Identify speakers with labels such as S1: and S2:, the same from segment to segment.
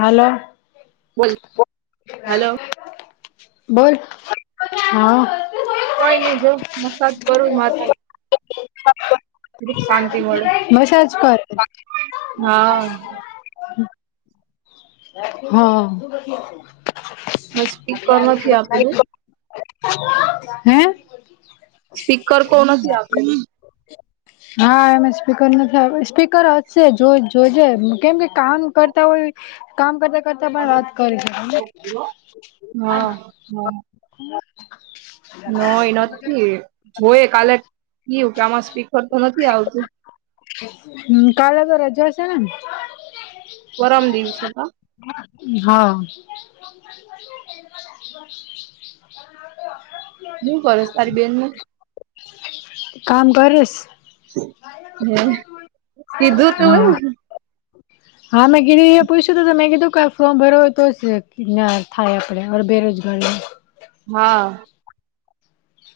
S1: હાલો
S2: બોલ હલો
S1: બોલ હા
S2: કઈ નહી જ મસાજ કરું માથા નુ મળે.
S1: મસજ કર
S2: હા
S1: [inaudible] હા
S2: મેં સ્પીકર નથી આપેલું
S1: હમ
S2: સ્પીકર કોણ છે આપે
S1: ઓ હા એમ સ્પીકર નથી આવ સ્પીકર હશે જો જોઈજે કેમ કે કામ કરતા હોય કામ કરતા કરતા પણ વાત કરે
S2: હા
S1: [inaudible]
S2: નઈ નથી જોય કાલે કયું કે આમાં સ્પીકર તો નથી આવતું
S1: હ કાલે તો રજા છે ને
S2: ગરમ દિવસે કા
S1: હા
S2: બું કરસ તારી બેન ણુ
S1: કામ કરીશ?
S2: હમ કીધું તું.
S1: હા હા મેં ગીરીહી્યા પૂઇછુ તમેં કીધ કે ઉું ભર તો કયા થાય આપણેર બેરોજગારી
S2: હા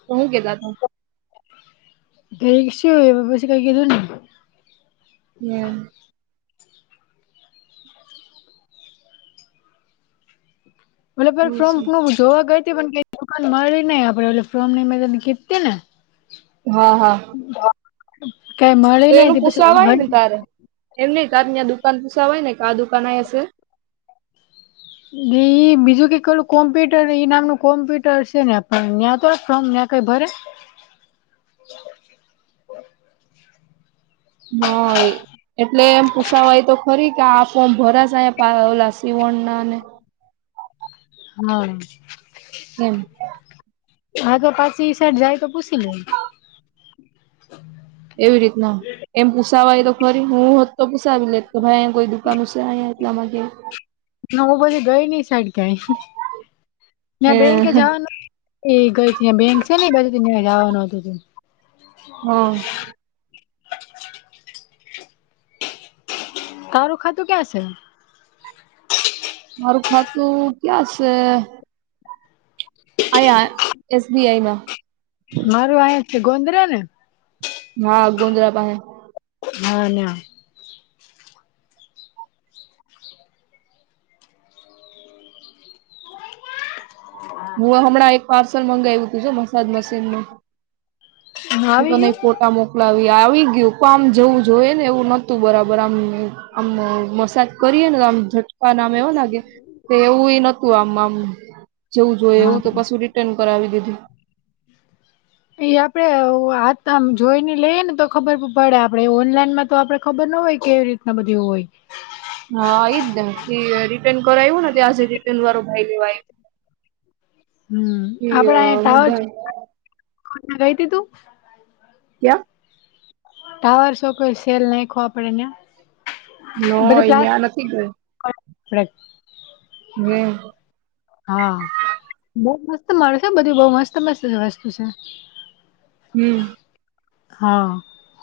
S2: તો હું કેતા ત
S1: ગઈ શ પછી કઈ કીધું ને
S2: હમ
S1: બલે ફોમ [unintelligible] જોવા ગતી પણ કઈ દુંકાન મળી નહી આપડે એટલે ફોર્મ નઈ મળને કીતી ને.
S2: હા, હા.
S1: કઈ મળે
S2: તો
S1: નહીં
S2: એનું
S1: પછી
S2: પૂછાવાય ને
S1: ઘ
S2: તારે એમ નહીં ત્યાં દુકાન પૂછા હોય ને કે આ દુકાન અહીંયા હશે.
S1: બીજું કેલું કોમ્પ્યુટર એઈ નામનું કોમ્પ્યુટર છે ને પણ નેટ ફ્રોમ નેટ [unintelligible]
S2: હય એટલે એમ પૂસાવાય તો ખરી કે આ ફોર્મ ભરા છે પ્લાસી ઓણના ને.
S1: હા.
S2: એમ
S1: હગ પાછી સાઈડ જાય તો પૂછી લઈ.
S2: એવી રીતના એમ પૂસાવાય તો ખરી હું હોત તો પૂસાવી લે કે ભાઈયા કોઈ દુકાન છે? [unintelligible]
S1: નવ પછી ગઈ નઈ સાઈડ ક્યાંય ત્યાં બેન કે
S2: હમ
S1: જવાનું એ ગઈ ત્યાં બેક છે ને બધું ત્યાં જવાનું હતું.
S2: હા.
S1: તારું ખાતું ક્યા છે?
S2: મારું ખાતું ક્યાં છે?
S1: [inaudible]
S2: [unintelligible] એસબીઆઈમાં.
S1: મારું અહીં છે ગોદ્ર ને?
S2: હા ગોદ્ર પાસે.
S1: હા, ના.
S2: હું હમણાં એક પાર્સલ મંગાવ્યું તું જો મસાજ મશીનું હું
S1: આવી
S2: તને
S1: ગયું
S2: કા મોકલાવી આવી ગયું કો આમ જેવું જોઈએ ને એવું ન હોતું બરાબર આમ આમ મસાજ કરીએ ને તો આમ આમ એવું લાગે કે એવું નહોતું આમ આમ જેવું જોઈએ એવું
S1: હા
S2: તો પછી રિટર્ન કરાવી દીધું.
S1: એ આપડે આમ જોઈને લઈએ ને તો ખબર પડે આપડણેે ઓનલાઈનમાં તો આપડે ખબર ના હોય કેવી રીતના બધી હોય.
S2: હા આ જ ને રિટર્ન કરાવ્યું ને ત આજે રિટર્ન વાળો ભાઈ લેવા આવ
S1: હમ આપડા અ
S2: આવ્યો હું
S1: ટાવર
S2: ભાઈ
S1: ગઈ તું?
S2: ક્યા?
S1: ટાવર શો કોઈ સેલ નાખયો આપડે ત્યાં.
S2: ન અહિયાં નથી ગઈ.
S1: [inaudible]
S2: હમ.
S1: હા બહું મસ્ત મળે છે બધું બહું મસ્ત મસ્ત વસ્તુ છે.
S2: હમ.
S1: હા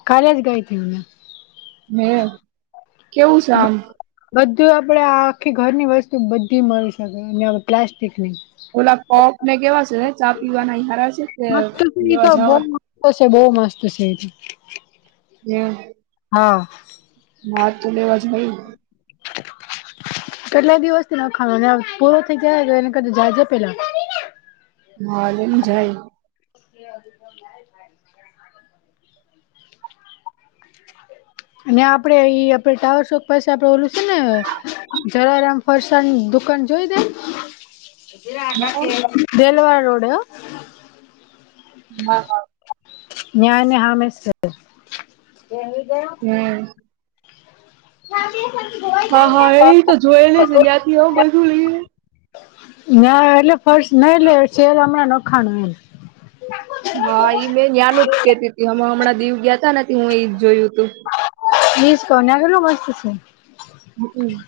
S1: કાલેજ ગઈ હતી.
S2: મે કેવું છે આમ?
S1: બધું આપડે આખી ઘરની વસ્તુ બધી મળી શકે અને પ્લાસ્ટિકની.
S2: ઉલા કપને કેવા છે ચા પીવાના ઈ હારા છે કે લેવા જાવ
S1: બ છે બહુ મસ્ત હ છે એથી
S2: હમ
S1: હા.
S2: [unintelligible]
S1: કેટલા દિવસથી નાખાનું પૂરો થઈ ગયા એને કે જજે પેલા.
S2: [unintelligible]
S1: [inaudible] [inaudible] અને આપડે ઈ આપડ ટાવર શોક પાસે આપડે ઓલું છે ને જલારામ ફરસાણની દુકાન જોઈ દે
S2: હા
S1: દેલવાડ રોડ
S2: હ
S1: [unintelligible]
S2: હમ
S1: હ [unintelligible]
S2: હા હા એ તો જોયેલી છે જ્યાંથી આવું બધું લઈએ
S1: ના એટલે ફર્શ ન એટલે શેર હમણાં નખાણ એમ
S2: હા મેં ના્યાનુ જ કેતી હતી હ હમણાં દીવ ગયાતા નથી હું એ જોયું તું
S1: [unintelligible]
S2: હમ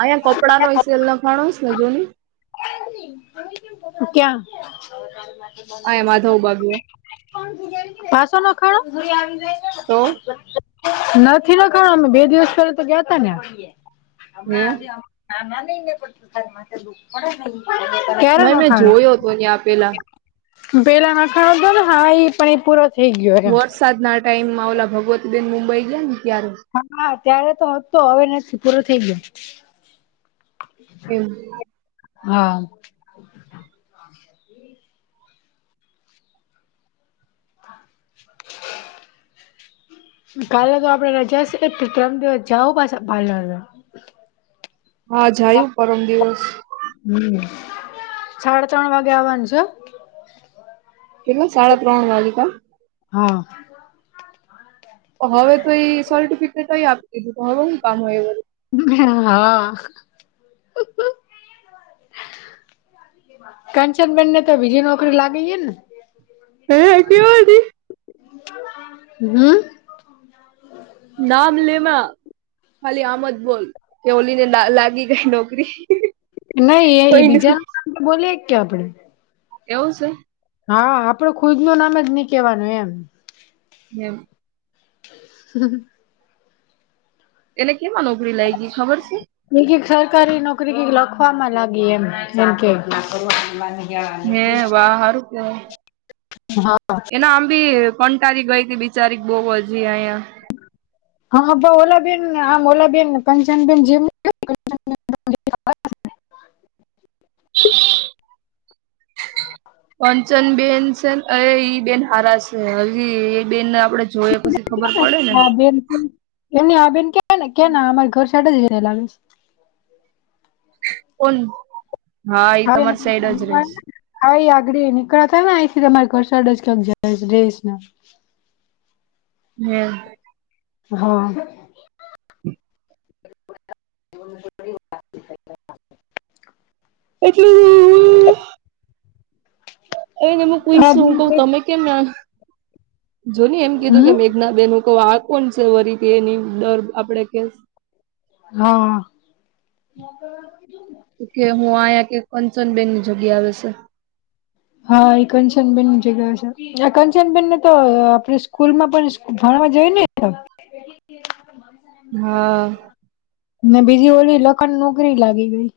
S2: અંયા કપડા નો સેલ લખાણો સે જોની-
S1: ક્યા?
S2: આય માધવ બાગએ
S1: પાસો નખાણો
S2: તો
S1: નથી નખાણ અમે બે દિવસ પેલા તો ગયા તા ન્યા
S2: નહી
S1: [unintelligible] ક્યારે
S2: ના મેં
S1: નખાણો
S2: જોયો હતો હી આપેલા
S1: પેલા નાખાણો તો ને હા એ પણ એ પૂરો થઈ ગયો એમ.
S2: સાદના ટાઈમમાં ઓલા ભગવતીબેન મુંબઈ ગયા ને ત્યારે,
S1: હા ત્યારે તો તો હવે નથી પૂરો થઈ ગયો.
S2: એમ,
S1: હા, [unintelligible] [inaudible] કાલે તો આપડે રજા છે, ત્રણ દિવસ જવું પાછા પાલૅરમાં [unintelligible] [inaudible]
S2: હા જાયું પરમ દિવસ
S1: હું સાડા ત્રણ વાગે આવવાની સુ
S2: કેટલું સાડા ત્રણ વાગે કા
S1: હા,
S2: હવે તો એ સર્ટિફિકેટ આપી દીધું, હવે શું કામ હોય, વરી
S1: હા. કંચનબેન ને તો બીજી નોકરી લાગી ગઈ ને
S2: [unintelligible]
S1: હમ...
S2: નામ લેમાં ખાલી આમદ બોલ કે ઓલીને લાગી નોકરી
S1: નહીં એ
S2: કોઈને
S1: બીજા ના બોલીય કે આપડે
S2: એવું સે?
S1: હા આપડુ ખુદ નું નામ જ નહી કેહેવાનું એમ
S2: એમ,
S1: હમ્મ.
S2: એને કેમાં નોકરી લાગી ખબર છે.
S1: નીકી સરકારી નોકરી કંઈક લખવાવામાં લાગી એમ જેમ કે
S2: હે વા! હારું કેવાય
S1: હા
S2: એના આમબી કંટારી ગઈ હતી બિચારી બવ જ આયા.
S1: હા ઓલાબેન આમ ઓલાબેન કંચન બેેન જેમ-
S2: કંચનબેન છે, અ ઈ બેન હારા સે. હજી એ બેનને આપડે જોઈ પછી ખબર પડે ને
S1: એની આ બેન કેને કે અમાર ઘર સાઈડ રેતા‌ લાગે છે.
S2: કોન હા એ તમારી સાઈડ જ રહે છે.
S1: હા એ આધડી નીકળતા ને આયથી તમાર ઘર સાઈડ જ ક્યાંક જાઇશ રેશે.
S2: યશ
S1: હા.
S2: હું એટલે હું હવે નેમું કઈશું કે તમે કેમ જોની એમ કીધું કે
S1: હમ
S2: મે ના બેન આ કોણ છે વરીથી બેન એની ડર આપડે કે
S1: હા.
S2: કે હું આયા કે કંચનબેનની જગ્યા આવે છે.
S1: હા ઈ કંચનબેેન જગ્યાએ આવે છે. આ કંચનબેનને તો આપણી સ્કૂલ માં પણ ભણવા જય ને ઈ કણ [unintelligible]
S2: હા.
S1: ને બીજી ઓલી લખા નોકરી લાગી ગઈ.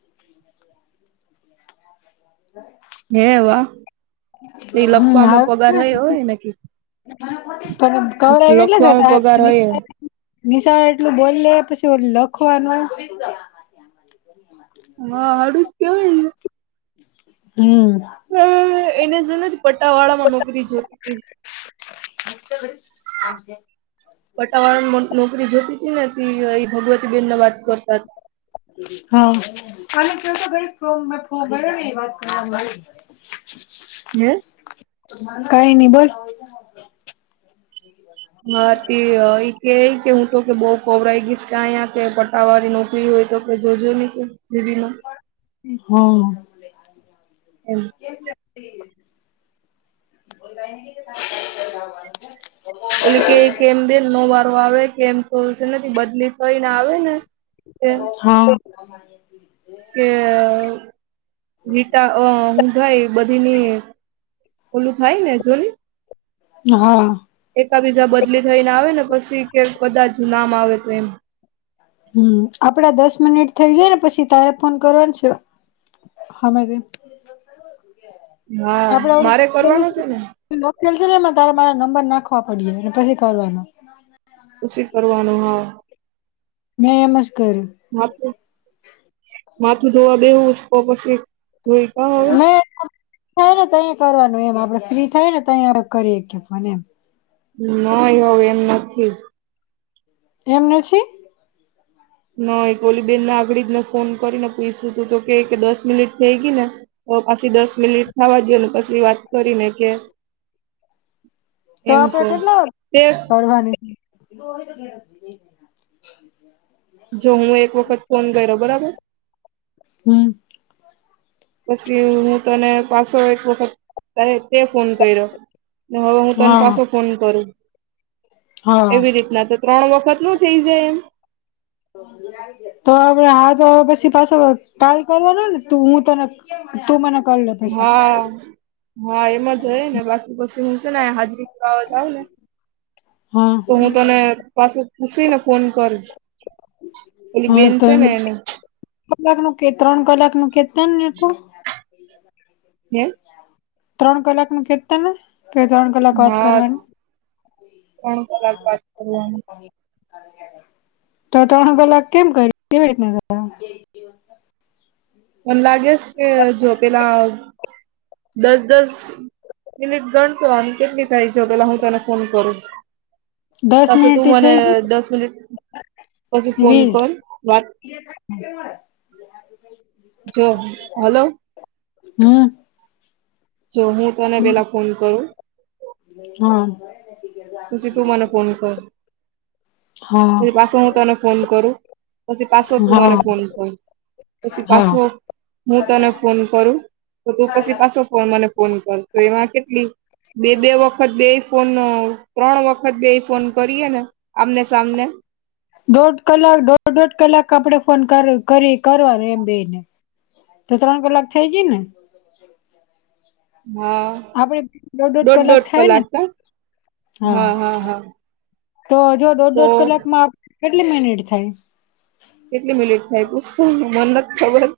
S1: હા.
S2: હે વાહ એ
S1: હમ હાલ
S2: લખવામાં પગાર રહયો હોયને કે
S1: પણ કવર કેટલા જણા
S2: લખવામાં પગાર હોય
S1: હતા. નિશાળ એટલું બોલી પછી લખવાનું હ
S2: હા હાળું જ કેવાય ને.
S1: હમ્મ.
S2: હ એને જો નથી પટાવાળા માં નોકરી જોતી
S1: [inaudible] આમ છે.
S2: પટાવાળ નોકરી જોતી હતી ને ભગવતી બેેન ન વાત કરતા હતા.
S1: હા અને જોતો તો ફોન કર્યો ને એ વાત હાફલ [inaudible]
S2: હે
S1: કાઈ નઈ બોલ
S2: હા તે એ કે કે હું તો કે બઉ કોવરાઈ ગઈશ કે અહીયા કે પટાવાળી નોકરી હોય તો હ જોજો નહી કે જીબીમાં એમ
S1: હા. [unintelligible]
S2: ઓલી કે કેમ બે નો વારો આવે કેમ કઉ છે ને બદલી થઈને આવે ને એમ
S1: હા.
S2: કે રીટા અ હું ભાઈ બધીની ઓલું થાય ને જોયુ
S1: હા.
S2: એકા બીજા બદલી થઈને આવે ને પછી કે કદાચ નામ આવે તો એમ.
S1: હમ્મ આપડા દસ મિનિટ થઇ ગયા ને પછી તારે ફોન કરવાનું છે હામે
S2: હા
S1: આપડે ઓલું
S2: મારે
S1: પેલુ.
S2: કરવાનો છે ને
S1: લોક ખોળ જે ને એમાં તારે મારે નંબર નાખવા પડે ને પછી કરવાનો.
S2: પછી કરવાનું, હા.
S1: મે એમ જ કયરું.
S2: માથું માથું ધોવા દેવું તો પછી જોઈ કા હવે
S1: મે આ થાય ને તહીંયા કરવાનું એમ આપડે ફ્રી થાય ને તય આપ કરી હકી ફોન એમ.
S2: નય હવે એમ નથી.
S1: એમ નથી.
S2: ના હોય કે ઓલી બેનને આગળડી જ ને ફોન કરીને પૂયછું તું તો કે દસ મિનિટ થઈ ગઈ ને તો પાછી દસ મિનિટ થવા દયો અને પછી વાત કરીને કે
S1: તો
S2: એમ
S1: આપડે
S2: છે.
S1: કેટલા
S2: તે
S1: કરવાની?
S2: જો હું એક વખત ફોન કયરો બરાબર?
S1: હમ્મ.
S2: પછી હું તને પાછો એક વખત [unintelligible] તે ફોન કયરો, ને હવે હું તન
S1: હા
S2: પાછો ફોન કરું
S1: હા
S2: એવી રીતના તો ત્રણ વખત નો થઇ જાય એમ?
S1: તો આપણે આજ પછી પાછો કાલ કરવાનો ને તું હું તને તું મને કર લે પસી.
S2: હા હા એમ જ હોય ને, બાકી પસી હું સે ને હાજરી પુરાવા જાવ ને
S1: હા
S2: તો હું તને પાસું પૂસીને ફોન કરું, ઓલી
S1: હા
S2: બેન
S1: તો
S2: સે
S1: એમ
S2: ને એને.
S1: કલાક નું કે ત્રણ કલાક નું કે તન ને પો
S2: [unintelligible]
S1: ત્રણ કલાક નું કેતા ને? કે ત્રણ કલાક વાત
S2: હા
S1: કરવાની.
S2: ત્રણ કલાક વાત કરવાની
S1: તો ત્રણ કલાક કેમ કરી, કેવી રીતના કરવાની?
S2: મને લાગે સ કે જો પેલા દસ-દસ મિનિટ ગણતો આમ કેટલી થાય છે, પેલા હું તને ફોન કરું.
S1: દસ
S2: પાછો
S1: મિનિટ
S2: તું
S1: થી
S2: મને
S1: થઈ
S2: દસ મિનિટ પસી ફોન કર, વાત
S1: હમ્મ.
S2: જો, હલો
S1: હમ્મ.
S2: જો હું તને પેલા ફોન કરું
S1: હા.
S2: પસી તું મને ફોન કર. પહી
S1: હા
S2: પાસો હું તને ફોન કરું, પસી પાસો તું મને
S1: હા
S2: ફોન કર. પસી
S1: હા
S2: પાસું હું તને ફોન કરું, તો તું પસી પાસો ફોન મને ફોન કર. તો એમાં કેટલી બે-બે વખત બેય ફોન ત્રણ વખત બેઈ ફોન કરીએ ને આમને સામને
S1: દોઢ કલાક દોઢ-દોઢ કલાક આપડે ફોન કર કરી કરવાનું એમ બેઈ ને. તો ત્રણ કલાક થઈ ગઈ ને?
S2: હા,
S1: આપડે દોઢ દોઢ
S2: દોઢ-દોઢ
S1: થાય ને
S2: કલાક કા? હા, હા, હા.
S1: તો જો
S2: તો
S1: દોઢ-દોઢ કલાકમાં કેટલી મિનિટ થાય?
S2: કેટલી મિનિટ થાય? પૂછ તો મન નથ ખબર.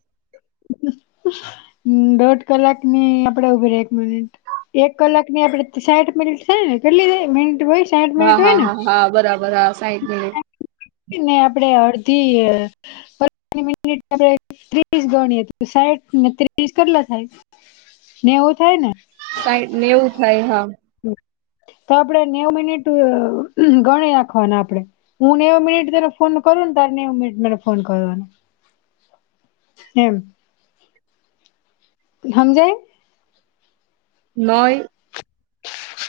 S1: દોઢ કલાક ની આપડે ઉભી રહે એક મિનિટ એક કલાક ની આપડે ત સાઈઠ મિનિટ થઈ ને કેટલી દેઈ, મિનિટ હોય છ
S2: હા, હા, હા, હા બરાબર, હા, સાઈઠ મિનિટ.
S1: ઈ ને આપડે અડધી અહ [unintelligible] આપણે ત્રીસ ગણીએ, તો સાઈઠ ને ત્રીસ કેટલા થાય? નેવું થાય ને?
S2: સાઈઠ નેવું થાય, હા.
S1: હમ્મ તો આપડે નેવુ મિનિટ આ ગણી રાખવાના આપડે. હું નેવું મિનિટ તન ફોન કરું ને, તારે નેવું મિનિટ મને ફોન કરવાનો. એમ? હમજાય?
S2: નહીં.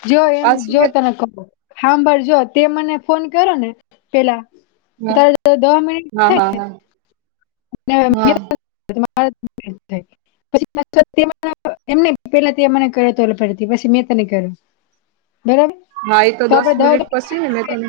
S1: જેવો એમ જેવો તને કો હાંભર જો તે મને ફોન કરો ને પેલા
S2: હા
S1: તારે દહ મિનિટ
S2: હા હા
S1: થઈને
S2: હા
S1: ને
S2: હા
S1: [unintelligible] થઈ. પછી પેલા [unintelligible] એમને પહેલા તે મને કરે તો [unintelligible] પછી મેં તને કાયરું. બરાબર.
S2: હા એ તો દસ
S1: આપડે
S2: મિનિટ
S1: દહ
S2: પછી ને તને